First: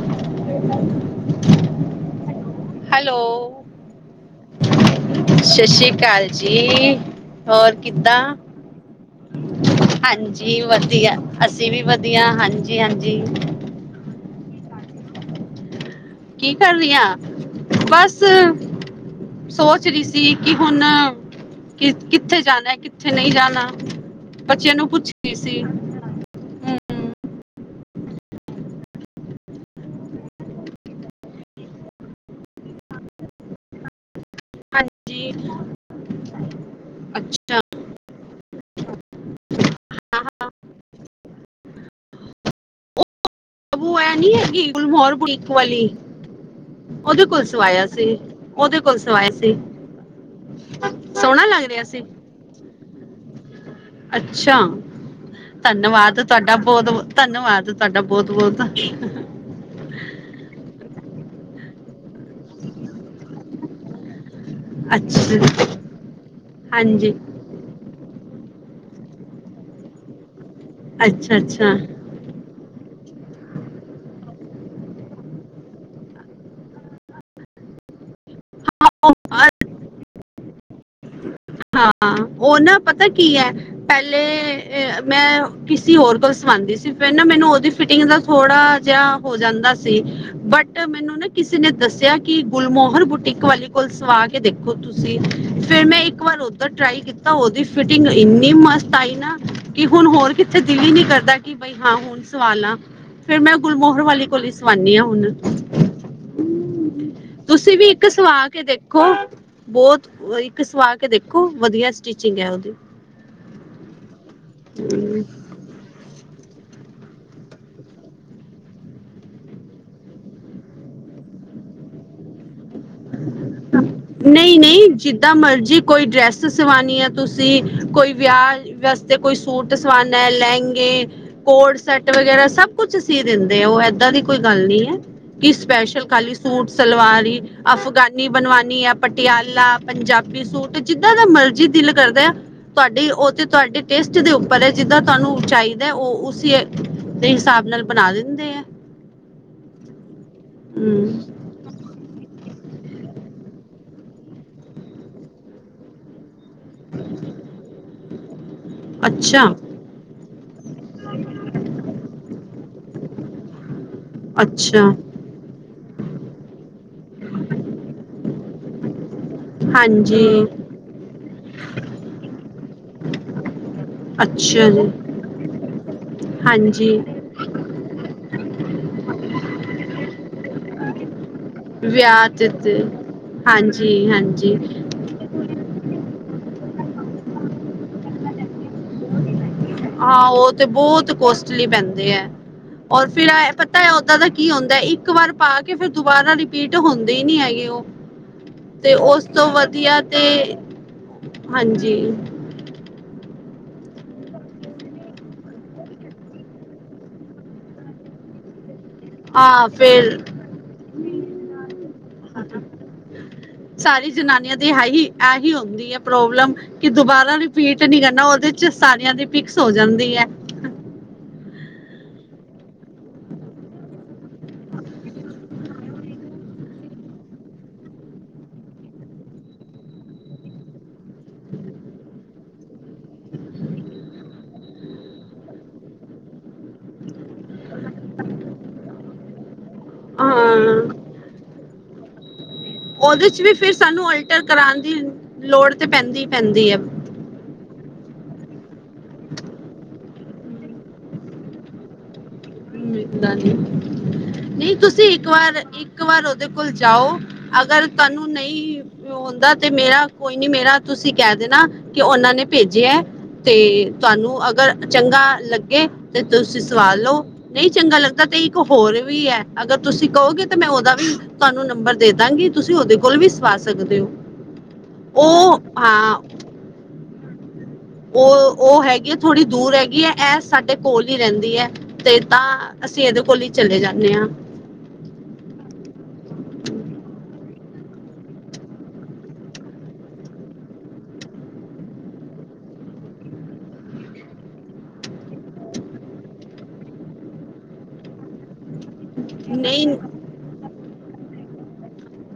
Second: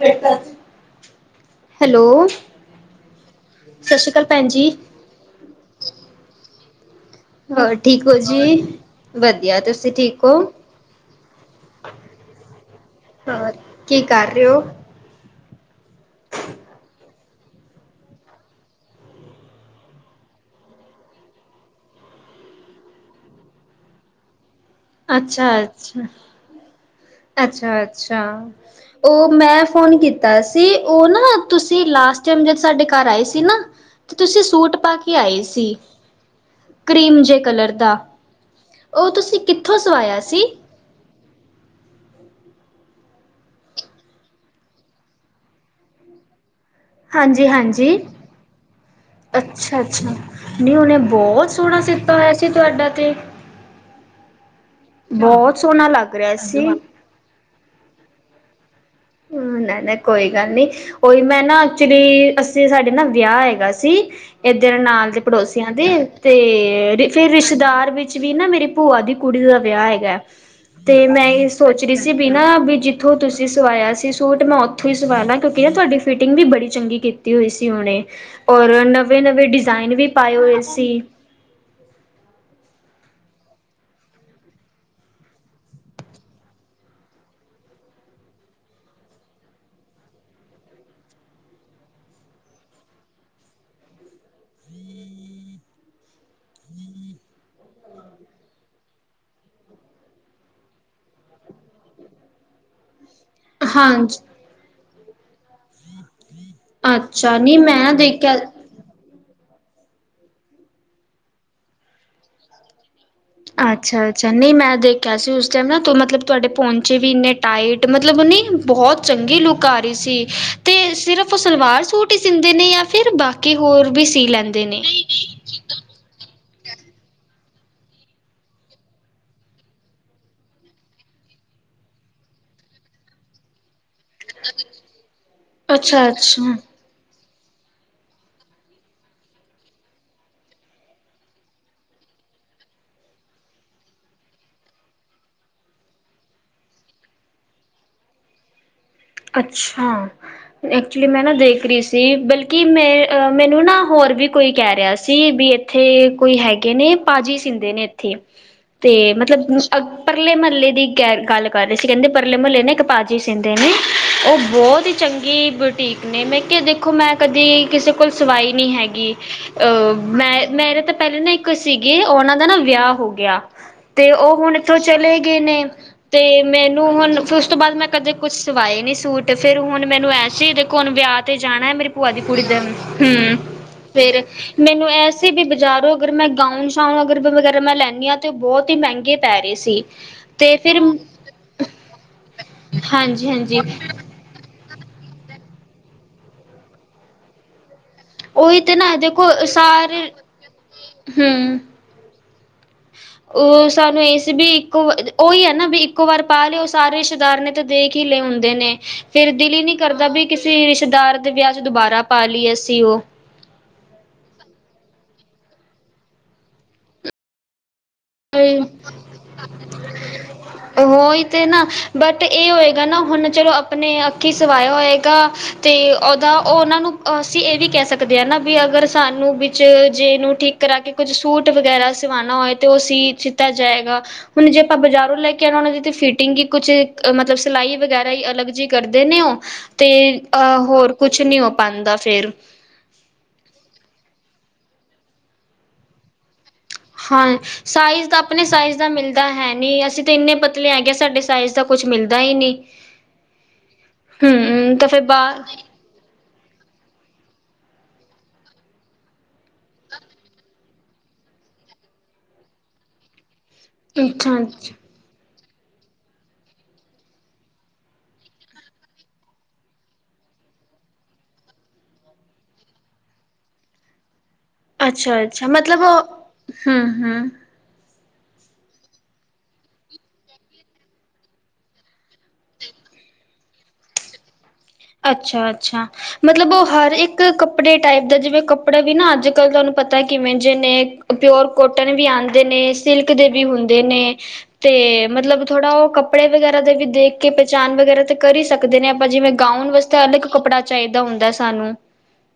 Hello, hello ਸਤਿ ਸ਼੍ਰੀ ਅਕਾਲ ਭੈਣ ਜੀ, ਸਤਿ ਸ੍ਰੀ ਅਕਾਲ ਜੀ [unintelligible] ਹੋਰ ਠੀਕ ਹੋ ਕਿੱਦਾਂ ਜੀ? ਵਧੀਆ, ਤੁਸੀਂ ਠੀਕ ਹੋ? ਹਾਂਜੀ ਵਧੀਆ ਅਸੀਂ ਵੀ ਵਧੀਆ ਹਾਂਜੀ ਹਾਂਜੀ ਹੋਰ ਕੀ ਕਰ ਰਹੇ ਹੋ ਕੀ ਕਰ ਰਹੀ ਆ ਬਸ ਸੋਚ ਰਹੀ ਸੀ ਕਿ ਹੁਣ ਕਿੱਥੇ ਜਾਣਾ ਕਿੱਥੇ ਨਹੀਂ ਜਾਣਾ ਬੱਚਿਆਂ ਨੂੰ ਪੁੱਛੀ ਸੀ ਹਮ ਅੱਛਾ ਅੱਛਾ ਉਹ ਮੈਂ ਫੋਨ ਕੀਤਾ ਸੀ ਉਹ ਨਾ ਤੁਸੀਂ ਲਾਸਟ ਟਾਈਮ ਜਦ ਸਾਡੇ ਘਰ ਆਏ ਸੀ ਨਾ ਤੇ ਤੁਸੀਂ ਸੂਟ ਪਾ ਕੇ ਹਾਂਜੀ ਆਏ ਸੀ ਕਰੀਮ ਜੇ ਅੱਛਾ ਕਲਰ ਦਾ ਉਹ ਤੁਸੀਂ ਕਿੱਥੋਂ ਸਵਾਇਆ ਸੀ? ਬੂ ਐ ਨੀ ਹੈਗੀ ਗੁਲਮੋਹਰ ਬੋਟਿਕ ਵਾਲੀ ਉਹਦੇ ਕੋਲ ਹਾਂਜੀ ਸਵਾਇਆ -ਹਾਂਜੀ, ਸੀ ਉਹਦੇ ਕੋਲ ਸਵਾਇਆ ਸੀ ਅੱਛਾ -ਅੱਛਾ ਨ ਉਹਨੇ ਬਹੁਤ ਲੱਗ ਸੋਹਣਾ ਰਿਹਾ ਸੀ ਸਿੱਤਾ ਹੋਇਆ ਸੀ ਤੁਹਾਡਾ ਤੇ ਅੱਛਾ! ਬਹੁਤ ਸੋਹਣਾ ਲੱਗ ਧੰਨਵਾਦ ਰਿਹਾ ਤੁਹਾਡਾ ਸੀ। ਬਹੁਤ ਬ ਧੰਨਵਾਦ ਤੁਹਾਡਾ ਬਹੁਤ ਹਮ ਨੇ ਨਾ ਕੋਈ ਗੱਲ ਨੀ ਉਹੀ ਮੈਂ ਨਾ- ਜੇ ਅਸੀਂ ਸਾਡੇ ਨਾ ਵਿਆਹ ਹੈਗਾ ਸੀ ਇੱਧਰ ਨਾਲ ਦੇ ਅੱਛਾ ਪੜੋਸੀਆਂ ਦੇ ਤੇ ਦੇ ਹਾਂਜੀ ਫੇਰ ਰਿਸ਼ਤਦਾਰ ਵਿੱਚ ਵੀ ਨਾ ਮੇਰੇ ਭੂਆ ਦੀ ਕੁੜੀ ਦਾ ਵਿਆਹ ਹੈਗਾ। ਤੇ ਮੈਂ ਅੱਛਾ ਇਹ ਅੱਛਾ ਸੋਚ ਰਹੀ ਸੀ ਬਿਨਾ ਵੀ ਜਿ ਥੋਂ ਤੁਸੀਂ ਸਵਾਇਆ ਸੀ ਸੂਟ ਮੈਂ ਉੱਥੋਂ ਹੀ ਸਵਾ ਨਾਂ ਕਿਉਂਕਿ ਨਾ ਤੁਹਾਡੀ ਫਿਟਿੰਗ ਵੀ ਬੜੀ ਚੰਗੀ ਕੀਤੀ ਹੋਈ ਸੀ ਉਹਨੇ ਔਰ ਨਵੇਂ ਨਵੇਂ ਡਿਜ਼ਾਇਨ ਵੀ ਪਾਏ ਹੋਏ ਸੀ। ਹਾਂ ਉਹ ਨਾ- ਪਤਾ ਕੀ ਹੈ ਪਹਿਲੇ ਮੈਂ ਕਿਸੀ ਹੋਰ ਕੋਲ ਸਵਾਉਂਦੀ ਸੀ ਫਿਰ ਨਾ ਮੈਨੂੰ ਉਹਦੀ ਫਿਟਿੰਗ ਦਾ ਥੋੜਾ ਜਿਹਾ ਹੋ ਜਾਂਦਾ ਸੀ ਬਟ ਮੈਨੂੰ ਨਾ ਕਿਸੇ ਨੇ ਦੱਸਿਆ ਕਿ ਗੁਲਮੋਹਰ ਬੁਟੀਕ ਵਾਲੀ ਕੋਲ ਸਵਾ ਕੇ ਦੇਖੋ ਤੁਸੀਂ ਫਿਰ ਮੈਂ ਇੱਕ ਇੱਕ ਵਾਰ ਓਧਰ ਟਰਾਈ ਕੀਤਾ ਉਹਦੀ ਫਿਟਿੰਗ ਇੰਨੀ ਮਸਤ ਆਈ ਨਾ ਕਿ ਹੁਣ ਹੋਰ ਕਿਥੇ ਦਿਲ ਹੀ ਨਹੀਂ ਕਰਦਾ ਕਿ ਬਈ ਹਾਂ ਹੁਣ ਸਵਾਲਾ। ਫਿਰ ਮੈਂ ਗੁਲਮੋਹਰ ਹਾਂਜੀ ਵਾਲੀ ਕੋਲ ਹੀ ਸਵਾਂਨੀ ਹਾਂ ਹੁਣ। ਅੱਛਾ [inaudible] ਨਹੀਂ ਤੁਸੀਂ ਵੀ ਮੈਂ ਇੱਕ ਦੇਖਿਆ ਸਵਾ ਕੇ ਦੇਖੋ ਬਹੁਤ ਇੱਕ ਸਵਾ ਦੇਖੋ ਵਧੀਆ ਸਟੀਚਿੰਗ ਹੈ ਉਹਦੀ। ਅੱਛਾ -ਅੱਛਾ ਨਹੀਂ ਮੈਂ ਦੇਖਿਆ ਸੀ ਉਸ ਟਾਈਮ ਨਾ ਤੂ ਮਤਲਬ ਤੁਹਾਡੇ ਪੋਨ ਚੇ ਵੀ ਇੰਨੇ ਟਾਈਟ ਮਤਲਬ ਨੀ ਬਹੋਤ ਚੰਗੀ ਲੁੱਕ ਆ ਰਹੀ ਸੀ ਤੇ ਸਿਰਫ ਉਹ ਸਲਵਾਰ ਸੂਟ ਹੀ ਸਂਦੇ ਨੇ ਯਾਂ ਨਹੀਂ- ਨਹੀਂ ਜਿੱਦਾਂ ਮਰਜੀ ਕੋਈ ਡਰੈਸ ਤੂੰ ਸਵਾਣੀ ਹੈ ਤੁਸੀਂ ਕੋਈ ਵਿਆਹ ਵਾਸਤੇ ਕੋਈ ਸੂਟ ਸਵਾਣਾ ਹੈ ਲਹਿੰਗੇ, ਕੋਟ ਸੈਟ ਵਗੈਰਾ ਸਭ ਕੁਛ ਸੀ ਦਿੰਦੇ ਉਹ ਇ ਇਦਾਂ ਦੀ ਕੋਈ ਗੱਲ ਨਹੀਂ ਹੈ। ਕਿ ਸਪੈਸ਼ਲ ਖਾਲੀ ਅੱਛਾ-ਅੱਛਾ ਸੂਟ ਸਲਵਾਰ ਹੀ ਅਫਗਾਨੀ ਬਨਵਾਨੀ ਆ ਪਟਿਆਲਾ, ਪੰਜਾਬੀ ਸੂਟ ਜਿਦਾਂ ਦਾ ਮਰਜੀ ਦਿਲ ਕਰਦਾ ਐ ਤੁਹਾਡੀ ਉਹ ਤੇ ਤੁਹਾਡੇ ਟੇਸਟ ਦੇ ਉਪਰ ਹੈ ਜਿਦਾਂ ਤੁਹਾਨੂੰ ਚਾਹੀਦਾ ਉਹ ਉਸ ਦੇ ਹਿਸਾਬ ਨਾਲ ਬਣਾ ਦਿੰਦੇ ਏ। ਅੱਛਾ! ਐਕਚੁਲੀ ਮੈਂ ਨਾ ਹਮ ਦੇਖ ਰਹੀ ਸੀ ਬਲ ਕਿ ਮੈਂ ਮੈਨੂੰ ਨਾ ਹੋਰ ਵੀ ਕੋਈ ਕਹਿ ਰਿਹਾ ਸੀ ਵੀ ਇੱਥੇ ਕੋਈ ਹੈਗ ਗੇ ਨੇ ਪਾਜੀ ਸੀਂਦੇ ਨੇ ਇੱਥੇ। ਤੇ ਮਤਲਬ ਅੱਛਾ ਪਰਲੇ ਮਹੱਲੇ ਦੀ ਗੈਰ ਗੱਲ ਕਰ ਰਹੇ ਸੀ ਕਹਿੰਦੇ ਪਰਲੇ ਮਹੱਲੇ ਨੇ ਇੱਕ ਪਾ ਜੀ ਸਿੰਧੇ ਨੇ ਉਹ ਬਹੋਤ ਅੱਛਾ ਹੀ ਚੰਗੀ ਬੁਟੀਕ ਨੇ ਮੈਂ ਕਿਹਾ ਦੇਖੋ ਮੈਂ ਕਦੀ ਕਿਸੇ ਕੋਲ ਸਵਾਈ ਨੀ ਹੈਗੀ। ਅ ਹਾਂਜੀ ਮੈਂ ਮੇਰੇ ਤਾਂ ਪਹਿਲੇ ਨਾ ਇੱਕ ਸੀਗੇ ਉਹਨਾਂ ਦਾ ਨਾ ਵਿਆਹ ਹੋ ਗਿਆ। ਤੇ ਉਹ ਹੁਣ ਅੱਛਾ ਇੱਥੋਂ ਜੀ ਚਲੇ ਗਏ ਨੇ ਤੇ ਮੈਨੂੰ ਹਾਂਜੀ ਹੁਣ ਫਿ ਉਸ ਤੋਂ ਬਾਅਦ ਮੈਂ ਕਦੇ ਕੁਛ ਪਾਏ ਨੀ ਸੂਟ ਫੇਰ ਹੁਣ ਮੈਨੂੰ ਐ ਸੀ ਦੇਖੋ ਹੁਣ ਵਿਆਹ ਤੇ ਜਾਣਾ ਮੇਰੀ ਭੂਆ ਦੀ ਵਿਆਹ ਕੁੜੀ ਤੇ ਦੇ ਤੇ ਹਮ, ਹਾਂਜੀ ਫੇਰ ਹਾਂਜੀ ਮੈਨੂੰ ਐਸੀ ਬੀ ਬਜ਼ਾਰੋ ਅਗਰ ਮੈਂ ਗਾਊਨ ਸ਼ਾਊਨ ਅਗਰ ਵਗੈਰਾ ਮੈਂ ਲੈਂਦੀ ਹਾਂ ਤਾਂ ਉਹ ਬਹੁਤ ਹੀ ਮਹਿੰਗੇ ਪੈ ਰਹੇ ਸੀ। ਹਾਂ ਉਹ ਤੇ ਬਹੁਤ ਕੋਸਟਲੀ ਪੈਂਦੇ ਹੈ ਔਰ ਫਿ ਹਾਂਜੀ ਹੈ ਹਾਂਜੀ ਪਤਾ ਹੈ ਉਹਦਾਂ ਦਾ ਕੀ ਹੁੰਦਾ ਏ। ਇੱਕ ਵਾਰ ਪਾ ਕੇ ਫਿਰ ਦੁਬਾਰਾ ਰਿਪੀਟ ਹੁੰਦੇ ਨੀ ਹੈਗੇ ਉਹ। ਉਹੀ ਤੇ ਨਾ ਉਸ ਦੇਖੋ ਤੇ ਵਧੀਆ ਸਾਰੇ ਤੇ, ਹੂੰ ਹਾਂਜੀ ਉਹ ਸਾਨੂੰ ਇਹ ਸੀ ਵੀ ਇੱਕੋ ਉਹੀ ਹੈ ਨਾ ਵੀ ਇੱਕੋ ਵਾਰ ਪਾ ਲਏ ਉਹ ਸਾਰੇ ਰਿਸ਼ਤੇਦਾਰ ਨੇ ਤੇ ਦੇਖ ਹੀਲੇ ਹੁੰਦੇ ਨੇ। ਫਿਰ ਦਿਲ ਹੀ ਹਾਂ ਨਹੀਂ ਕਰਦਾ ਫਿਰ ਵੀ ਕਿਸੇ ਰਿਸ਼ਤੇਦਾਰ ਦੇ ਵਿਆਹ ਚ ਦੁਬਾਰਾ ਪਾ ਲਈਏ ਅਸੀਂ ਉਹ। ਹੈ ਹੀ ਇਹੀ ਹੁੰਦੀ ਹੈ ਪ੍ਰੋਬਲਮ ਕਿ ਦੁਬਾਰਾ ਰਿਪੀਟ ਨਹੀਂ ਕਰਨਾ ਉਹਦੇ ਹਾਏ ਚ ਸਾਰਿਆਂ ਦੀ ਫਿਕਸ ਹੋ ਜਾਂਦੀ ਹੈ ਉਹੀ ਤੇ ਨਾ ਬਟ ਇਹ ਹੋਏ? ਹਨਾ ਹੁਣ ਚਲੋ ਆਪਣੇ ਅੱਖੀਂ ਸਵਾਇਆ ਹੋਏਗਾ ਤੇ ਉਹਦਾ ਉਹ ਉਹਨਾਂ ਨੂੰ ਅਸੀਂ ਇਹ ਵੀ ਕਹਿ ਸਕਦੇ ਹਾਂ ਨਾ ਵੀ ਅਗਰ ਸਾਨੂੰ ਵਿੱਚ ਜੇ ਨੂੰ ਠੀਕ ਕਰਾ ਕੇ ਕੁੱਝ ਸੂਟ ਵਗੈਰਾ ਸਵਾਉਣਾ ਹੋਏ ਤੇ ਉਹ। ਤੇ ਜਿਦਾ ਜਾਏਗਾ ਹੁਣ ਜੇ ਆਪਾਂ ਬਾਜ਼ਾਰੋਂ ਲੈ ਕੇ ਆਉਣਾ ਉਹਨਾਂ ਦੀ ਤੇ ਫਿਟਿੰਗ ਹੀ ਕੁਛ ਮਤਲਬ ਸਿਲਾਈ ਵਗੈਰਾ ਹੀ ਅਲੱਗ ਜਿਹੀ ਕਰਦੇ ਨੇ ਉਹ? ਤੇ ਹਾਂ ਅ ਹੋਰ ਕੁਛ ਨੀ। ਬਣਦਾ ਫੇਰ। ਉਹਦੇ ਚ ਵੀ ਫਿਰ ਸਾਨੂੰ ਅਲਟਰ ਕਰਾਉਣ ਦੀ ਲੋੜ ਤੇ ਪੈਂਦੀ? ਪੈਂਦੀ ਹੈ ਹਾਂ ਏ ਸਾਈਜ਼ ਦਾ। ਆਪਣੇ ਸਾਈਜ਼ ਦਾ ਮਿਲਦਾ ਹੈ ਨਹੀ ਅਸੀਂ ਤਾਂ ਇੰਨੇ ਪਤਲੇ ਆ ਕਿ ਸਾਡੇ ਸਾਈਜ਼ ਦਾ ਕੁਛ ਮਿਲਦਾ ਹੀ ਨਹੀਂ? ਨਹੀਂ ਹਮ ਤਾਂ ਫਿਰ ਤੁਸੀਂ ਇੱਕ ਬਾਹਰ ਵਾਰ ਇੱਕ ਵਾਰ ਉਹਦੇ ਕੋਲ ਜਾਓ? ਅਗਰ ਤੁਹਾਨੂੰ ਨਹੀਂ ਆਉਂਦਾ ਤੇ ਮੇਰਾ ਕੋਈ ਨੀ ਮੇਰਾ ਤੁਸੀਂ ਕਹਿ ਦੇਣਾ ਕਿ ਉਹਨਾਂ ਨੇ ਭੇਜਿਆ ਹੈ? ਤੇ ਅੱਛਾ-ਅੱਛਾ, ਤੁਹਾਨੂੰ ਅਗਰ ਚੰਗਾ ਲੱਗੇ? ਲੱਗੇ ਤੇ ਤੁਸੀਂ ਸਵਾਲ ਲਓ? ਨਹੀਂ ਚੰਗਾ ਲੱਗਦਾ ਤੇ ਇੱਕ ਹੋਰ ਵੀ ਹੈ ਅਗਰ ਤੁਸੀਂ ਕਹੋਗੇ ਤਾਂ ਮੈਂ ਉਹਦਾ ਵੀ ਤੁਹਾਨੂੰ ਨੰਬਰ ਦੇ ਦਾਂਗੀ ਤੁਸੀਂ ਉਹਦੇ ਕੋਲ ਵੀ ਸਵਾ ਸਕਦੇ ਹੋ? ਅੱਛਾ ਅੱਛਾ ਉਹ ਮਤਲਬ ਹਾਂ ਹੂੰ ਹੂੰ। ਉਹ ਉਹ ਹੈਗੀ ਹੈ ਥੋੜ੍ਹੀ ਦੂਰ ਹੈਗੀ ਹੈ ਇਹ ਸਾਡੇ ਕੋਲ ਹੀ ਰਹਿੰਦੀ ਹੈ ਤੇ ਤਾਂ ਅਸੀਂ ਇਹਦੇ ਕੋਲ ਹੀ ਚਲੇ ਜਾਣੇ ਹਾਂ। ਅੱਛਾ ਅੱਛਾ ਮਤਲਬ ਉਹ ਹਰ ਇੱਕ ਕੱਪੜੇ ਟਾਈਪ ਦਾ ਜਿਵੇਂ ਕੱਪੜਾ ਵੀ ਨਾ ਅੱਜ ਕੱਲ ਤੁਹਾਨੂੰ ਪਤਾ ਕਿਵੇਂ ਜੇ ਨੇ ਪਿਰ ਕੋਟਨ ਵੀ ਆਉਂਦੇ ਨੇ ਸਿਲਕ ਦੇ ਵੀ ਹੁੰਦੇ ਨੇ ਤੇ ਮਤਲਬ ਥੋੜਾ ਉਹ ਕੱਪੜੇ ਵਗੈਰਾ ਦੇ ਵੀ ਦੇਖ ਕੇ ਪਹਿਚਾਣ ਵਗੈਰਾ ਤੇ ਕਰ ਹੀ ਸਕਦੇ ਨੇ ਆਪਾਂ ਜਿਵੇਂ? ਗਾਊਨ ਨਹੀਂ ਵਾਸਤੇ ਅਲੱਗ ਕੱਪੜਾ? ਚਾਹੀਦਾ ਹੁੰਦਾ ਸਾਨੂੰ।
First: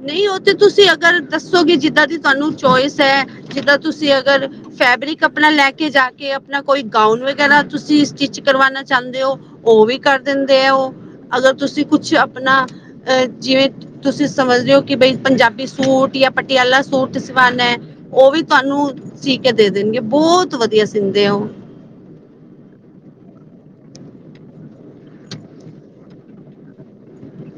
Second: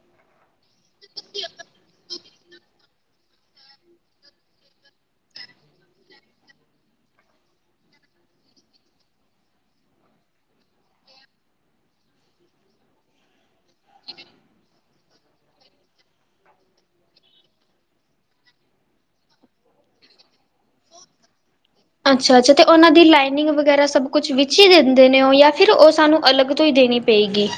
ਨਹੀਂ ਉਹ ਤੇ ਤੁਸੀਂ ਅਗਰ ਦੱਸੋਗੇ ਜਿੱਦਾਂ ਦੀ। ਤੁਹਾਨੂੰ ਚੋਇਸ ਹੈ ਜਿੱਦਾਂ ਤੁਸੀਂ ਅਗਰ ਫੈਬਰਿਕ ਆਪਣਾ ਲੈ ਕੇ ਜਾ ਕੇ ਆਪਣਾ ਕੋਈ ਗਾਊਨ ਵਗੈਰਾ ਤੁਸੀਂ ਸਟਿੱਚ ਕਰਵਾਣਾ ਚਾਹੁੰਦੇ ਹੋ ਉਹ ਵੀ ਕਰ ਦਿੰਦੇ ਆ ਉਹ ਅਗਰ ਤੁਸੀਂ ਕੁਛ ਆਪਣਾ ਅ ਜਿਵੇਂ ਤੁਸੀਂ। ਸਮਝਦੇ ਹੋ ਕਿ ਬਈ ਪੰਜਾਬੀ ਸੂਟ ਜਾਂ ਪਟਿਆਲਾ ਸੂਟ ਸਵਾਉਣਾ ਹੈ ਉਹ ਵੀ ਤੁਹਾਨੂੰ ਸੀ ਕੇ ਦੇ ਦੇਣਗੇ ਬਹੁਤ ਵਧੀਆ ਸੀਦੇ ਆ ਉਹ। ਅੱਛਾ ਅੱਛਾ ਤੇ ਉਹਨਾਂ ਦੀ ਲਾਈਨਿੰਗ ਵਗੈਰਾ ਸਭ ਕੁਛ ਵਿਚ ਹੀ ਦਿੰਦੇ ਨੇ ਉਹ ਜਾਂ ਫਿਰ ਉਹ ਸਾਨੂੰ ਅਲੱਗ ਤੋਂ ਹੀ ਦੇਣੀ ਪਏਗੀ?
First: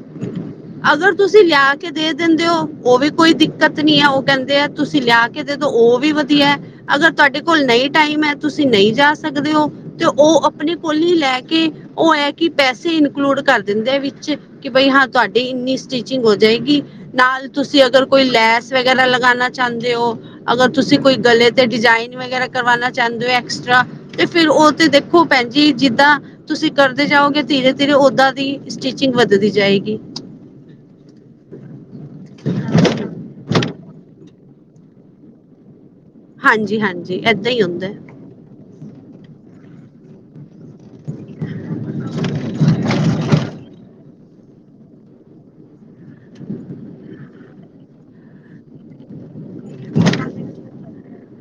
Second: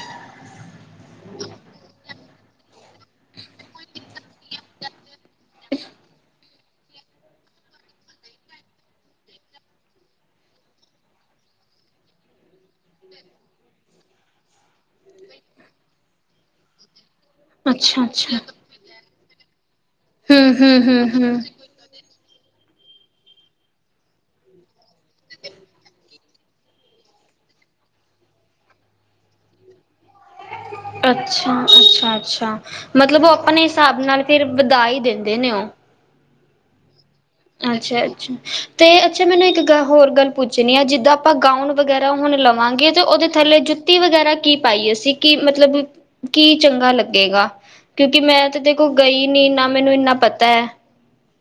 ਅਗਰ ਤੁਸੀਂ ਲਿਆ ਕੇ ਦੇ ਦਿੰਦੇ ਹੋ ਉਹ ਵੀ ਕੋਈ ਦਿੱਕਤ ਨੀ ਹੈ ਉਹ ਕਹਿੰਦੇ ਆ ਤੁਸੀਂ ਲਿਆ ਕੇ। ਕਹਿੰਦੇ ਤੇ ਉਹ ਵੀ ਵਧੀਆ। ਅਗਰ ਤੁਹਾਡੇ ਕੋਲ ਨਹੀਂ ਟਾਈਮ ਹੈ ਤੁਸੀਂ ਨਹੀਂ ਜਾ ਸਕਦੇ ਹੋ ਤੇ ਉਹ ਆਪਣੇ ਕੋਲ ਹੀ ਲੈ ਕੇ ਉਹ ਹੈ ਕਿ ਪੈਸੇ ਇਨਕਲੂਡ ਕਰ ਦਿੰਦੇ ਵਿੱਚ ਕਿ ਬਈ ਹਾਂ। ਤੁਹਾਡੀ ਇੰਨੀ ਸਟਿਚਿੰਗ ਹੋ ਜਾਏਗੀ। ਨਾਲ ਤੁਸੀਂ ਅਗਰ ਕੋਈ ਅੱਛਾ-ਅੱਛਾ, ਲੈਸ ਵਗੈਰਾ ਲਗਾਣਾ? ਚਾਹੁੰਦੇ ਹੋ ਅਗਰ ਹੂੰ-ਹੂੰ, ਤੁਸੀਂ ਕੋਈ ਹੂੰ-ਹੂੰ। ਗਲੇ ਤੇ ਡਿਜ਼ਾਇਨ? ਵਗੈਰਾ ਕਰਵਾਣਾ ਚਾਹੁੰਦੇ ਹੋ ਐਕਸਟਰਾ ਤੇ ਫਿਰ ਉਹ ਤੇ ਦੇਖੋ ਭੈਣਜੀ ਜਿਦਾਂ ਤੁਸੀਂ ਕਰਦੇ ਜਾਓਗੇ ਧੀਰੇ ਧੀਰੇ ਉਦਾਂ ਦੀ ਸਟਿਚਿੰਗ ਵੱਧਦੀ ਜਾਏਗੀ। ਅੱਛਾ ਅੱਛਾ ਅੱਛਾ ਮਤਲਬ ਉਹ ਆਪਣੇ? ਹਿਸਾਬ ਨਾਲ ਫੇਰ ਵਧਾਈ ਦਿੰਦੇ ਨੇ ਉਹ? ਹਾਂਜੀ ਹਾਂਜੀ। ਏਦਾਂ ਹੀ ਹੁੰਦਾ ਹੈ ਅੱਛਾ ਅੱਛਾ ਤੇ। ਅੱਛਾ ਮੈਨੂੰ ਇੱਕ ਗੱਲ ਹੋਰ ਗੱਲ ਪੁੱਛ। ਪੁੱਛਣੀ ਆ ਜਿੱਦਾਂ ਆਪਾਂ ਗਾਊਨ ਵਗੈਰਾ ਹੁਣ ਲਵਾਂਗੇ ਤੇ ਉਹਦੇ ਥੱਲੇ? ਜੁੱਤੀ ਵਗੈਰਾ ਕੀ ਪਾਈਐ ਅਸੀਂ ਕੀ ਮਤਲਬ ਕੀ ਚੰਗਾ ਲੱਗੇਗਾ ਕਿਉਂਕਿ ਮੈਂ ਤੇ ਦੇਖੋ ਗਈ ਨੀ ਨਾ ਮੈਨੂੰ ਇੰਨਾ ਪਤਾ ਹੈ?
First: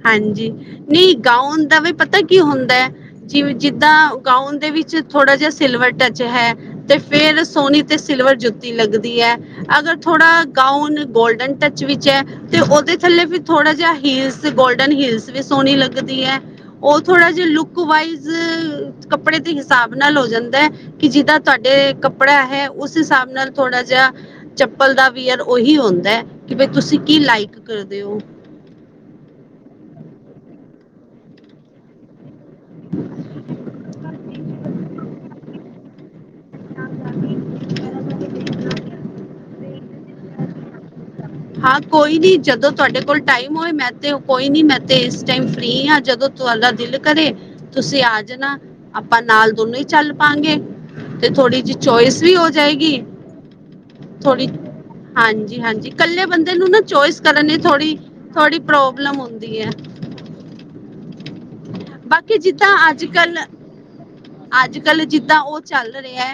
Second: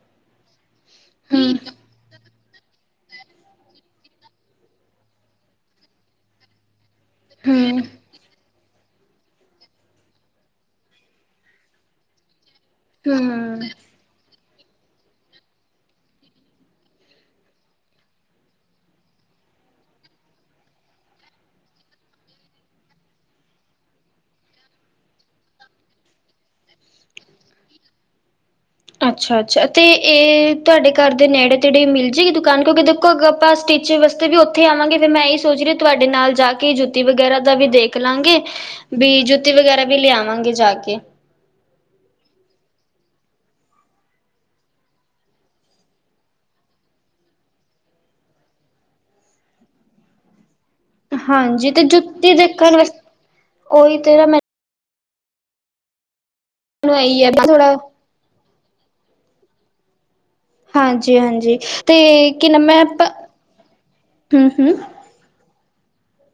ਹਾਂਜੀ ਨਹੀਂ ਹੂੰ, ਗਾਉਣ ਦਾ ਵੀ ਪਤਾ ਕੀ ਹੁੰਦਾ ਹੈ ਜਿਵੇਂ ਜਿੱਦਾਂ ਗਾਊਨ ਦੇ ਵਿੱਚ ਥੋੜਾ ਜਿਹਾ ਸਿਲਵਰ ਟੱਚ ਹੈ ਤੇ ਫੇਰ ਹੂੰ, ਸੋਨੀ ਤੇ ਸਿਲਵਰ ਜੁੱ ਲੱਗਦੀ ਹੈ ਅਗਰ ਥੋੜਾ ਗਾਊਨ ਗੋਲਡਨ ਟੱਚ ਵਿੱਚ ਹੈ ਤੇ ਉਹਦੇ ਥੱਲੇ ਵੀ ਹੂੰ। ਥੋੜਾ ਜਿਹਾ ਹੀਲਸ ਗੋਲਡਨ ਹਿਲਸ ਵੀ ਸੋਹਣੀ ਲੱਗਦੀ ਹੈ ਉਹ ਥੋੜਾ ਜ ਲੁਕ ਵਾਇਜ਼ ਕੱਪੜੇ ਦੇ ਹਿਸਾਬ ਨਾਲ ਹੋ ਜਾਂਦਾ ਕਿ ਜਿਾਂ ਤੁਹਾਡੇ ਕੱਪੜਾ ਹੈ ਉਸ ਹਿਸਾਬ ਨਾਲ ਥੋੜਾ ਜਹਾ ਚੱਪਲ ਦਾ ਵੀਅਰ ਓਹੀ ਹੁੰਦਾ ਹੈ ਕਿ ਬ ਤੁਸੀਂ ਕੀ ਲਾਈਕ ਕਰਦੇ ਹੋ ਅੱਛਾ-ਅੱਛਾ ਤੇ ਇਹ ਤੁਹਾਡੇ ਘਰ ਦੇ ਨੇੜੇ ਤੇੜੇ ਮਿਲ ਜਾਏਗੀ ਕਨਕ ਕਿਉਂਕਿ ਦੇਖੋ ਆਪਾਂ ਸਟੀਚਰ ਵਾਸਤੇ ਵੀ ਉੱਥੇ ਆਵਾਂਗੇ ਤੇ ਮੈਂ ਇਸ ਸੋਚ ਰਹੀ ਤੁਹਾਡੇ ਨਾਲ ਜਾ ਕੇ ਜੁੱਤੀ ਵਗੈਰਾ ਦਾ ਵੀ ਦੇਖ ਲਾਂਗੇ ਵੀ ਜੁੱਤੀ ਵਗੈਰਾ ਵੀ ਲਿਆਵਾਂਗੇ ਜਾ ਕੇ ਹਾਂ ਕੋਈ ਨੀ ਜਦੋਂ ਤੁਹਾਡੇ ਕੋਲ ਟਾਈਮ ਹੋਵੇ ਮੈਂ ਤੇ ਕੋਈ ਨੀ ਮੈਂ ਤੇ ਇਸ ਟਾਈਮ ਫ੍ਰਰੀ ਹਾਂ ਜਦੋਂ ਤੁਹਾਡਾ ਦਿਲ ਕਰੇ ਤੁਸੀਂ ਆ ਜਾਣਾ ਆਪਾਂ ਨਾਲ ਦੋਨੋ ਹੀ ਚੱਲ ਪਾਂਗੇ ਤੇ ਥੋੜੀ ਹਾਂਜੀ ਜੀ ਤੇ ਚੋਇਸ ਜੁੱਤੀ ਵੀ ਹੋ ਦੇਖਣ ਵਸ ਜਾਏਗੀ ਉਹੀ ਤੇਰਾ ਮੈਂ ਥੋੜੀ ਹਾਂਜੀ ਹਾਂਜੀ ਇਕੱਲੇ ਬੰਦੇ ਨੂੰ ਨਾ ਚੋਇਸ ਇਹੀ ਹੈ ਕਰਨੇ ਥੋੜਾ ਥੋੜ੍ਹੀ ਥੋੜ੍ਹੀ ਪ੍ਰੋਬਲਮ ਆਉਂਦੀ ਹੈ ਹਾਂਜੀ ਹਾਂਜੀ ਬਾਕੀ ਜਿੱਦਾਂ ਅੱਜ ਕੱਲ ਹੂੰ-ਹੂੰ, ਅੱਜ ਕੱਲ ਜਿੱਦਾਂ ਉਹ ਚੱਲ ਰਿਹਾ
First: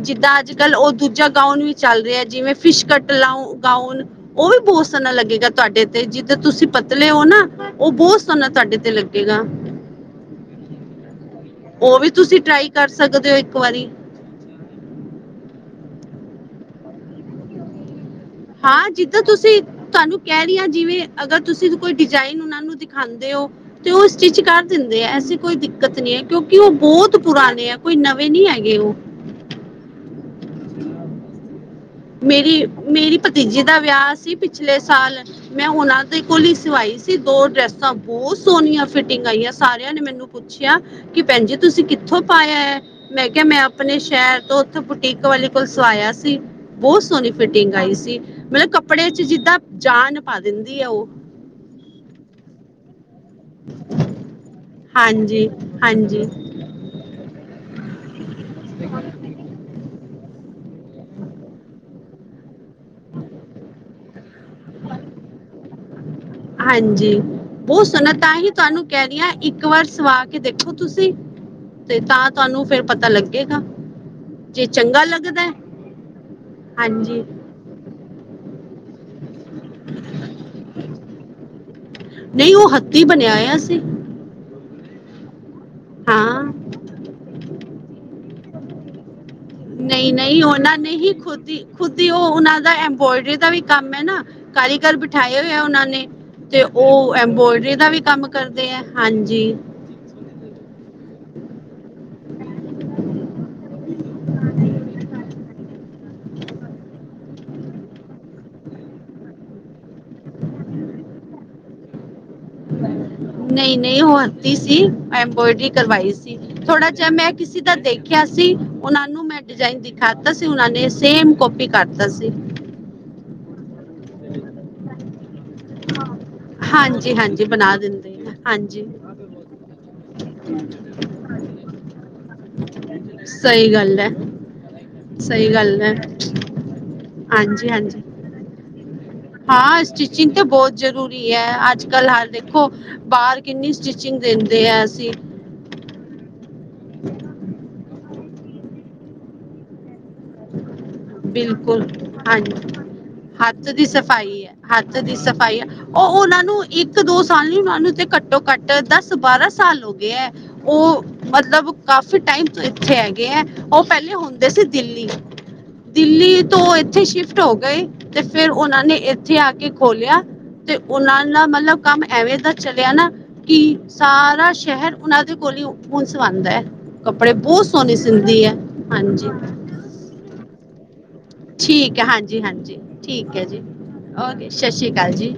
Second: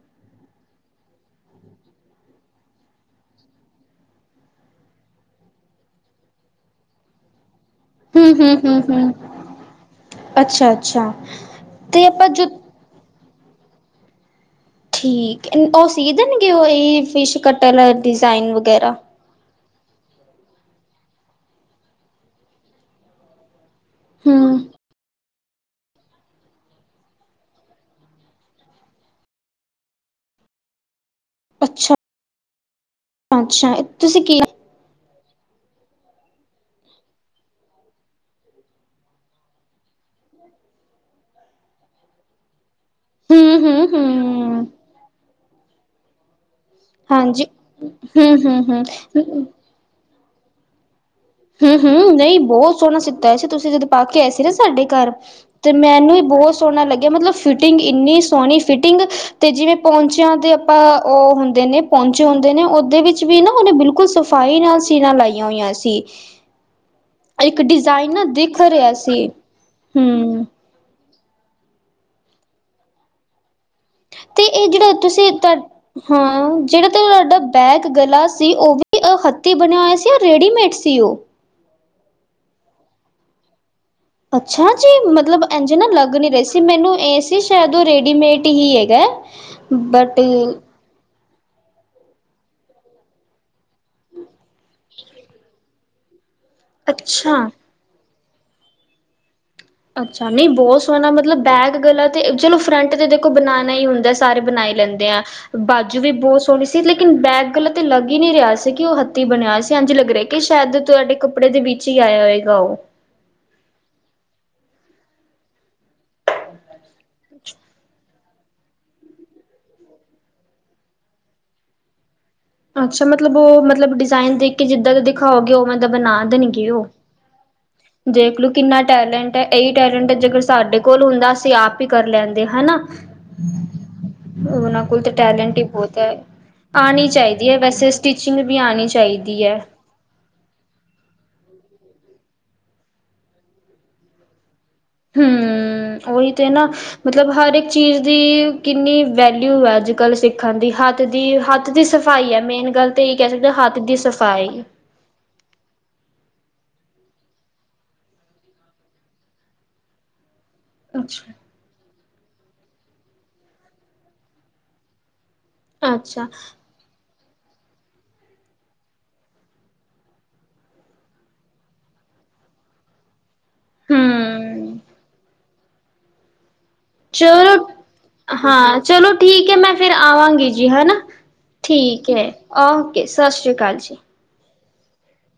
ਜਿੱਦਾਂ ਅੱਜ ਕੱਲ ਉਹ ਦੂਜਾ ਗਾਊਨ ਵੀ ਚੱਲ ਰਿਹਾ ਜਿਵੇਂ ਫਿਸ਼ਕਟ ਲਾ ਗਾਊਨ ਉਹ ਵੀ ਬਹੁਤ ਸੋਹਣਾ ਲੱਗੇਗਾ ਤੁਹਾਡੇ ਤੇ ਜਿੱਦ ਤੁਸੀਂ ਪਤਲੇ ਹੋ ਨਾ ਉਹ ਬਹੁਤ ਸੋਹਣਾ ਤੁਹਾਡੇ ਤੇ ਲੱਗ ਅੱਛਾ ਅੱਛਾ ਉਹ ਵੀ ਤੁਸੀਂ ਟਰਾਈ ਕਰ ਸਕ ਸਕਦੇ ਹੋ ਇੱਕ ਵਾਰੀ ਠੀਕ ਉਹ ਸੀ ਦੇਣਗੇ ਉਹ ਇਹ ਫਿਸ਼ ਕੱਟ ਆਲਾ ਹਾਂ ਜਿੱਦਾਂ ਤੁਸੀਂ ਤੁਹਾਨੂੰ ਕਹਿ ਰਹੀ ਹ ਜਿਵੇਂ ਅਗਰ ਤੁਸੀਂ ਕੋਈ ਡਿਜਾਇਨ ਉਹਨਾਂ ਨੂੰ ਦਿਖਾਉਂਦੇ ਹੋ ਤੇ ਉਹ ਸਟਿਚ ਹੂੰ ਕਰ ਦਿੰਦੇ ਏ ਔਸੀਂ ਕੋਈ ਦਿੱਕਤ ਨੀ ਹੈ ਕਿਉਂਕਿ ਉਹ ਬਹੁਤ ਪੁਰਾਣੇ ਹੈ ਕੋਈ ਨਵੇਂ ਨੀ ਹੈਗੇ ਉਹ ਅੱਛਾ ਮੇ--ਰੀ ਮੇਰੀ ਭਤੀਜੀ ਅੱਛਾ ਦਾ ਵਿਆਹ ਤੁਸੀਂ ਸੀ ਕੀ ਪਿਛਲੇ ਸਾਲ ਮੈਂ ਉਹਨਾਂ ਦੇ ਕੋਲ ਹੀ ਸਵਾਈ ਸੀ ਦੋ ਡਰੈਸਾਂ ਬਹੁਤ ਸੋਹਣੀਆਂ ਫਿਟਿੰਗ ਆਈਆਂ ਸ ਨੇ ਮੈਨੂੰ ਪੁੱਛਿਆ ਕਿ ਭੈਣ ਜ ਤੁਸੀਂ ਕਿੱਥੋਂ ਪਾਇਆ ਹੈ ਮੈਂ ਹੂੰ ਕਿਹਾ ਮੈਂ ਹੂੰ ਆਪਣੇ ਸ਼ਹਿਰ ਤੋਂ ਹੂੰ ਉੱਥੋਂ ਬੁਟੀਕ ਵਾਲੀ ਕੋਲ ਸਵਾਇਆ ਸੀ ਬਹੁਤ ਸੋਹਣੀ ਹਾਂਜੀ ਫਿਟਿੰਗ ਆਈ ਹੂੰ ਹੂੰ ਸੌ ਕੱਪੜੇ ਚ ਹੂੰ ਜਿੱਦਾਂ ਜਾਨ ਪਾ ਦਿੰਦੀ ਏ ਉਹ ਹੂੰ ਹੂੰ ਨਈ ਬੋਤ ਸੋਣਾ ਸੀ। ਤੈਸੂ ਤੁਸੀਂ ਜਦੋਂ ਪਾ ਕੇ ਆਏ ਸੀ ਨਾ ਸਾਡੇ ਘਰ ਹਾਂਜੀ ਤੇ ਮੈਨੂੰ ਈ ਹਾਂਜੀ ਬੋਤ ਸੋਣਾ ਲੱਗਿਆ ਮਤਲਬ ਫਿਟਿੰਗ ਇੰਨੀ- ਸੋਣੀ ਫਿਟਿੰਗ ਤੇ ਜਿਵੇਂ ਪੋਂਚ- ਜਾ ਤੇ ਆਪਾਂ ਓ ਹੁੰਦੇ ਨੇ ਪੋਂਚੇ ਹੁੰਦੇ ਨੇ, ਓਦੇ ਵਿੱਚ ਵੀ ਨਾ ਉਨੇ ਬਿਲਕੁਲ ਸਫ਼ਾਈ ਨਾਲ ਸੀਨਾ ਲਾਈਆਂ ਹੋਈਆਂ ਸੀ। ਹਾਂਜੀ ਇੱਕ ਬਹੁ ਸੋਣਾ ਡਿਜ਼ਾਇਨ ਨਾ ਤਾਂ ਹੀ ਦਿਖ ਤੁਹਾਨੂੰ ਰਿਹਾ ਕਹਿ ਰੀ ਸੀ ਆਭ ਇੱਕ ਵਾਰ ਸਵਾ ਕੇ ਹੂੰ ਦੇਖੋ। ਤੁਸੀਂ- ਤੇ ਤਾਂ ਤਾਨੂੰ ਫੇਰ ਪਤਾ ਲੱਗੇਗਾ। ਤੇ ਏ ਜੇ ਜੇੜਾ ਚੰਗਾ ਤੁਸੀਂ ਲੱਗਦਾ ਤੁ ਹੈ ਹਾਂ ਜੇੜਾ ਹਾਂਜੀ ਤੁਆਡਾ ਬੈਗ ਗਲਾ ਸੀ, ਓ ਵੀ- ਕੀ ਓ ਹੱਤੀ ਬਣਿਆ ਹੋਇਆ ਸੀ ਜਾਂ ਰੇਡੀਮੇਡ ਸੀ ਓ। ਨਈ ਓ ਹੱਥੀਂ ਬਣਆਇਆ ਸੀ। ਅੱਛਾ ਜੀ। ਮਤਲਬ ਏੰਝ ਨਾ ਲੱਗ ਨੀ ਰਏ ਹਾਂ ਸੀ ।ਮੈਨੂੰ ਏ ਸੀ- ਓਦੋਂ ਰੈਡੀਮੇਡ ਈ ਹੈਗਾ। ਨਈ- ਬਟ ਨਈ ਉਨਾਂ ਨੇ ਹੀ ਖੁਦ- ਖੁਦ ਈ ਓ ਉਨਾ ਦਾ ਐਬ੍ਰੋਡਰੀ ਦਾ ਵੀ ਕੰਮ ਏ ਨਾ। ਕਾਰੀਗਰ ਬਿਠਾਏ ਓਏ ਆ ਉਨਾਂ ਨੇ। ਤੇ ਓ ਅੱਛਾ ਐਬ੍ਰੋਡਰੀ ਦਾ ਵੀ ਕੰਮ- ਕਰਦੇ ਏ ਹਾਂਜੀ। ਅੱਛਾ ਨਈ ਬੋਤ ਸੋਣਾ ਮਤਲਬ ਬੈਗ ਗਲਾ- ਤੇ ਚਲੋ ਫਰੰਟ ਤੇ ਦੇਖੋ ਬਣਾਣਾ ਈ ਹੁੰਦਾ ਸਾਰੇ ਬਣਾਈ ਲੈਂਦੇ ਆ ।ਬਾਜੂ ਵੀ ਬੋਤ ਸੋਣੀ ਸੀ, ਲੇਕਿਨ ਬੈਕ ਗੱਲਾ ਤੇ ਲੱਗ ਈ ਨੀ ਰਿਆ ਸੀ ਕਿ ਉਹ ਹੱਥੀਂ ਬਣਿਆ ਸੀ। ਏਂਝ ਲੱਗ ਰਿਆ ਕਿ ਸ਼ੈਦ ਤੁਆਡੇ ਕੱਪੜੇ ਦੇ ਵਿੱਚ ਈ ਆਇਆ ਹੋਏਗਾ ਓ। ਨਈ -ਨਈ ਓ ਹੱਤੀ ਸੀ ਐਬ੍ਰੋਡਰੀ ਕਰਵਾਈ ਸੀ ।ਥੋੜਾ ਜਿਹਾ ਮੈਂ ਕਿਸੇ ਦਾ ਦੇਖਿਆ ਸੀ ਉਨਾਂ ਨੂੰ ਮੈਂ ਡਿਜਾਇਨ ਦਿਖਾਤਾ ਸੀ ਉਨਾਂ ਨੇ ਸੇਮ ਕੋਪੀ ਕਰਤਾ ਸੀ। ਅੱਛਾ ਮਤਲਬ ਉਹ ਮਤਲਬ ਡਿਜ਼ਾਇਨ ਦੇਖ ਕੇ ਜਿੱਦਾਂ ਦਾ ਦਿਖਾਓਗੇ ਉਵੇਂ ਬਣਾ ਦੇਣਗੇ ਓ। ਹਾਂਜੀ ਹਾਂਜੀ ਬਣਾ ਦਿੰਦੇ ਆ ਦੇਖਲੋ ਕਿੰਨਾ ਹਾਂਜੀ ਟੈਲੈਂਟ ਐ ਏਈ ਟੈਲੈਂਟ ਜੇਕਰ ਸਾਡੇ ਕੋਲ ਹੁੰਦਾ ਅਸੀਂ ਆਪ ਈ ਕਰ ਲੈਂਦੇ ਹਨਾ। ਸਹੀ ਗੱਲ ਹੈ ਉਨਾਂ ਕੋਲ ਤਾਂ ਸਹੀ ਟੈਲੈਂਟ ਈ ਗੱਲ ਹੈ ਬੋਤ ਐ। ਆਣੀ ਚਾਈਦ ਵਧੀਆ ਹਾਂਜੀ ਵੈਸੇ ਹਾਂਜੀ ਸਟਿਚਿੰਗ ਵੀ ਆਣੀ ਚਾਹੀ- ਹਾਂ ਸਟਿਚਿੰਗ ਤੇ ਬੋਤ ਜ਼ਰੂਰੀ ਹੈ ਅੱਜ- ਅੱਜ ਕੱਲ ਹ ਦੇਖੋ ਬਾਰ ਕਿੰਨੀ ਸਟਿਚਿੰਗ ਦੇਂ ਆ ਅਸੀ ਹਮ ਉਹੀ ਤੇ ਨਾ ਮਤਲਬ ਹਰ ਇੱਕ ਚੀਜ਼ ਦੀ ਕਿੰਨੀ ਵੈਲਿਊ ਐ ਅੱਜ ਕੱਲ੍ਹ ਸਿੱਖਣ ਦੀ ਹਥ ਬਿਲਕੁਲ ਹਾਂਜੀ ਤਾਂ ਇਹ ਕਹਿ ਸਕਦੇ ਹੱਥ ਦੀ ਸਫਾਈ ਏ, ਹੱਥ ਦੀ ਸਫ਼ਾਈ ਏ, ਓ ਉਨਾਂ ਨੂੰ ਇੱਕ ਦੋ ਸਾਲ ਨੀ ਉਨਾ ਨੂੰ ਤੇ ਘੱਟੋ ਘੱਟ ਦਸ ਬਾਰਾਂ ਸਾਲ ਹੋ ਗਏ ਐ। ਓ ਅੱਛਾ ਮਤਲਬ ਕਾਫ ਕਾਫੀ ਟਾਈਮ ਤੋਂ ਇੱਥੇ ਹੈਗੇ ਐ, ਓ ਪੈਲੇ ਹੁੰਦੇ ਸੀ ਦਿੱਲੀ। ਅੱਛਾ ਦਿੱਲੀ ਤੋਂ ਏਥੇ ਸ਼ਿਫ- ਸ਼ਿਫਟ ਹੋ ਗਏ ਤੇ ਫਿਰ ਉਨਾਂ ਨੇ ਇੱਥੇ ਆ ਕੇ ਖੋਲਿਆ ਤੇ ਉਨਾਂ ਦਾ ਮਲਬ ਕੰਮ ਐਵੇਂ ਦਾ ਚਲਿਆ ਨਾ। ਕੀ ਸਾਰਾ ਹਮ ਸ਼ਹਿਰ ਉਨਾਂ ਦੇ ਕੋਲੀ ਹੁ [unintelligible] ਕੌਣ ਸਵਉਂਦਾ ਹੈ ਕੱਪੜੇ ਚਲੋ ਬਹੁਤ ਸੋਹਣੀ ਸਿੰਦੀ ਹੈ ਹਾਂ ਚਲੋ ਹਾਂਜੀ ਠੀਕ ਹੈ ਮੈਂ ਫਿਰ ਆਵਾਂਗੀ ਜੀ ਹਨਾ ਠੀਕ ਹੈ ਹਾਂਜੀ ਹਾਂਜੀ ਓਕੇ ਸਤਿ ਠੀਕ ਹੈ ਸ੍ਰੀ ਅਕਾਲ ਜੀ ਓਕੇ ਸਤਿ ਸ਼੍ਰੀ ਅਕਾਲ ਜੀ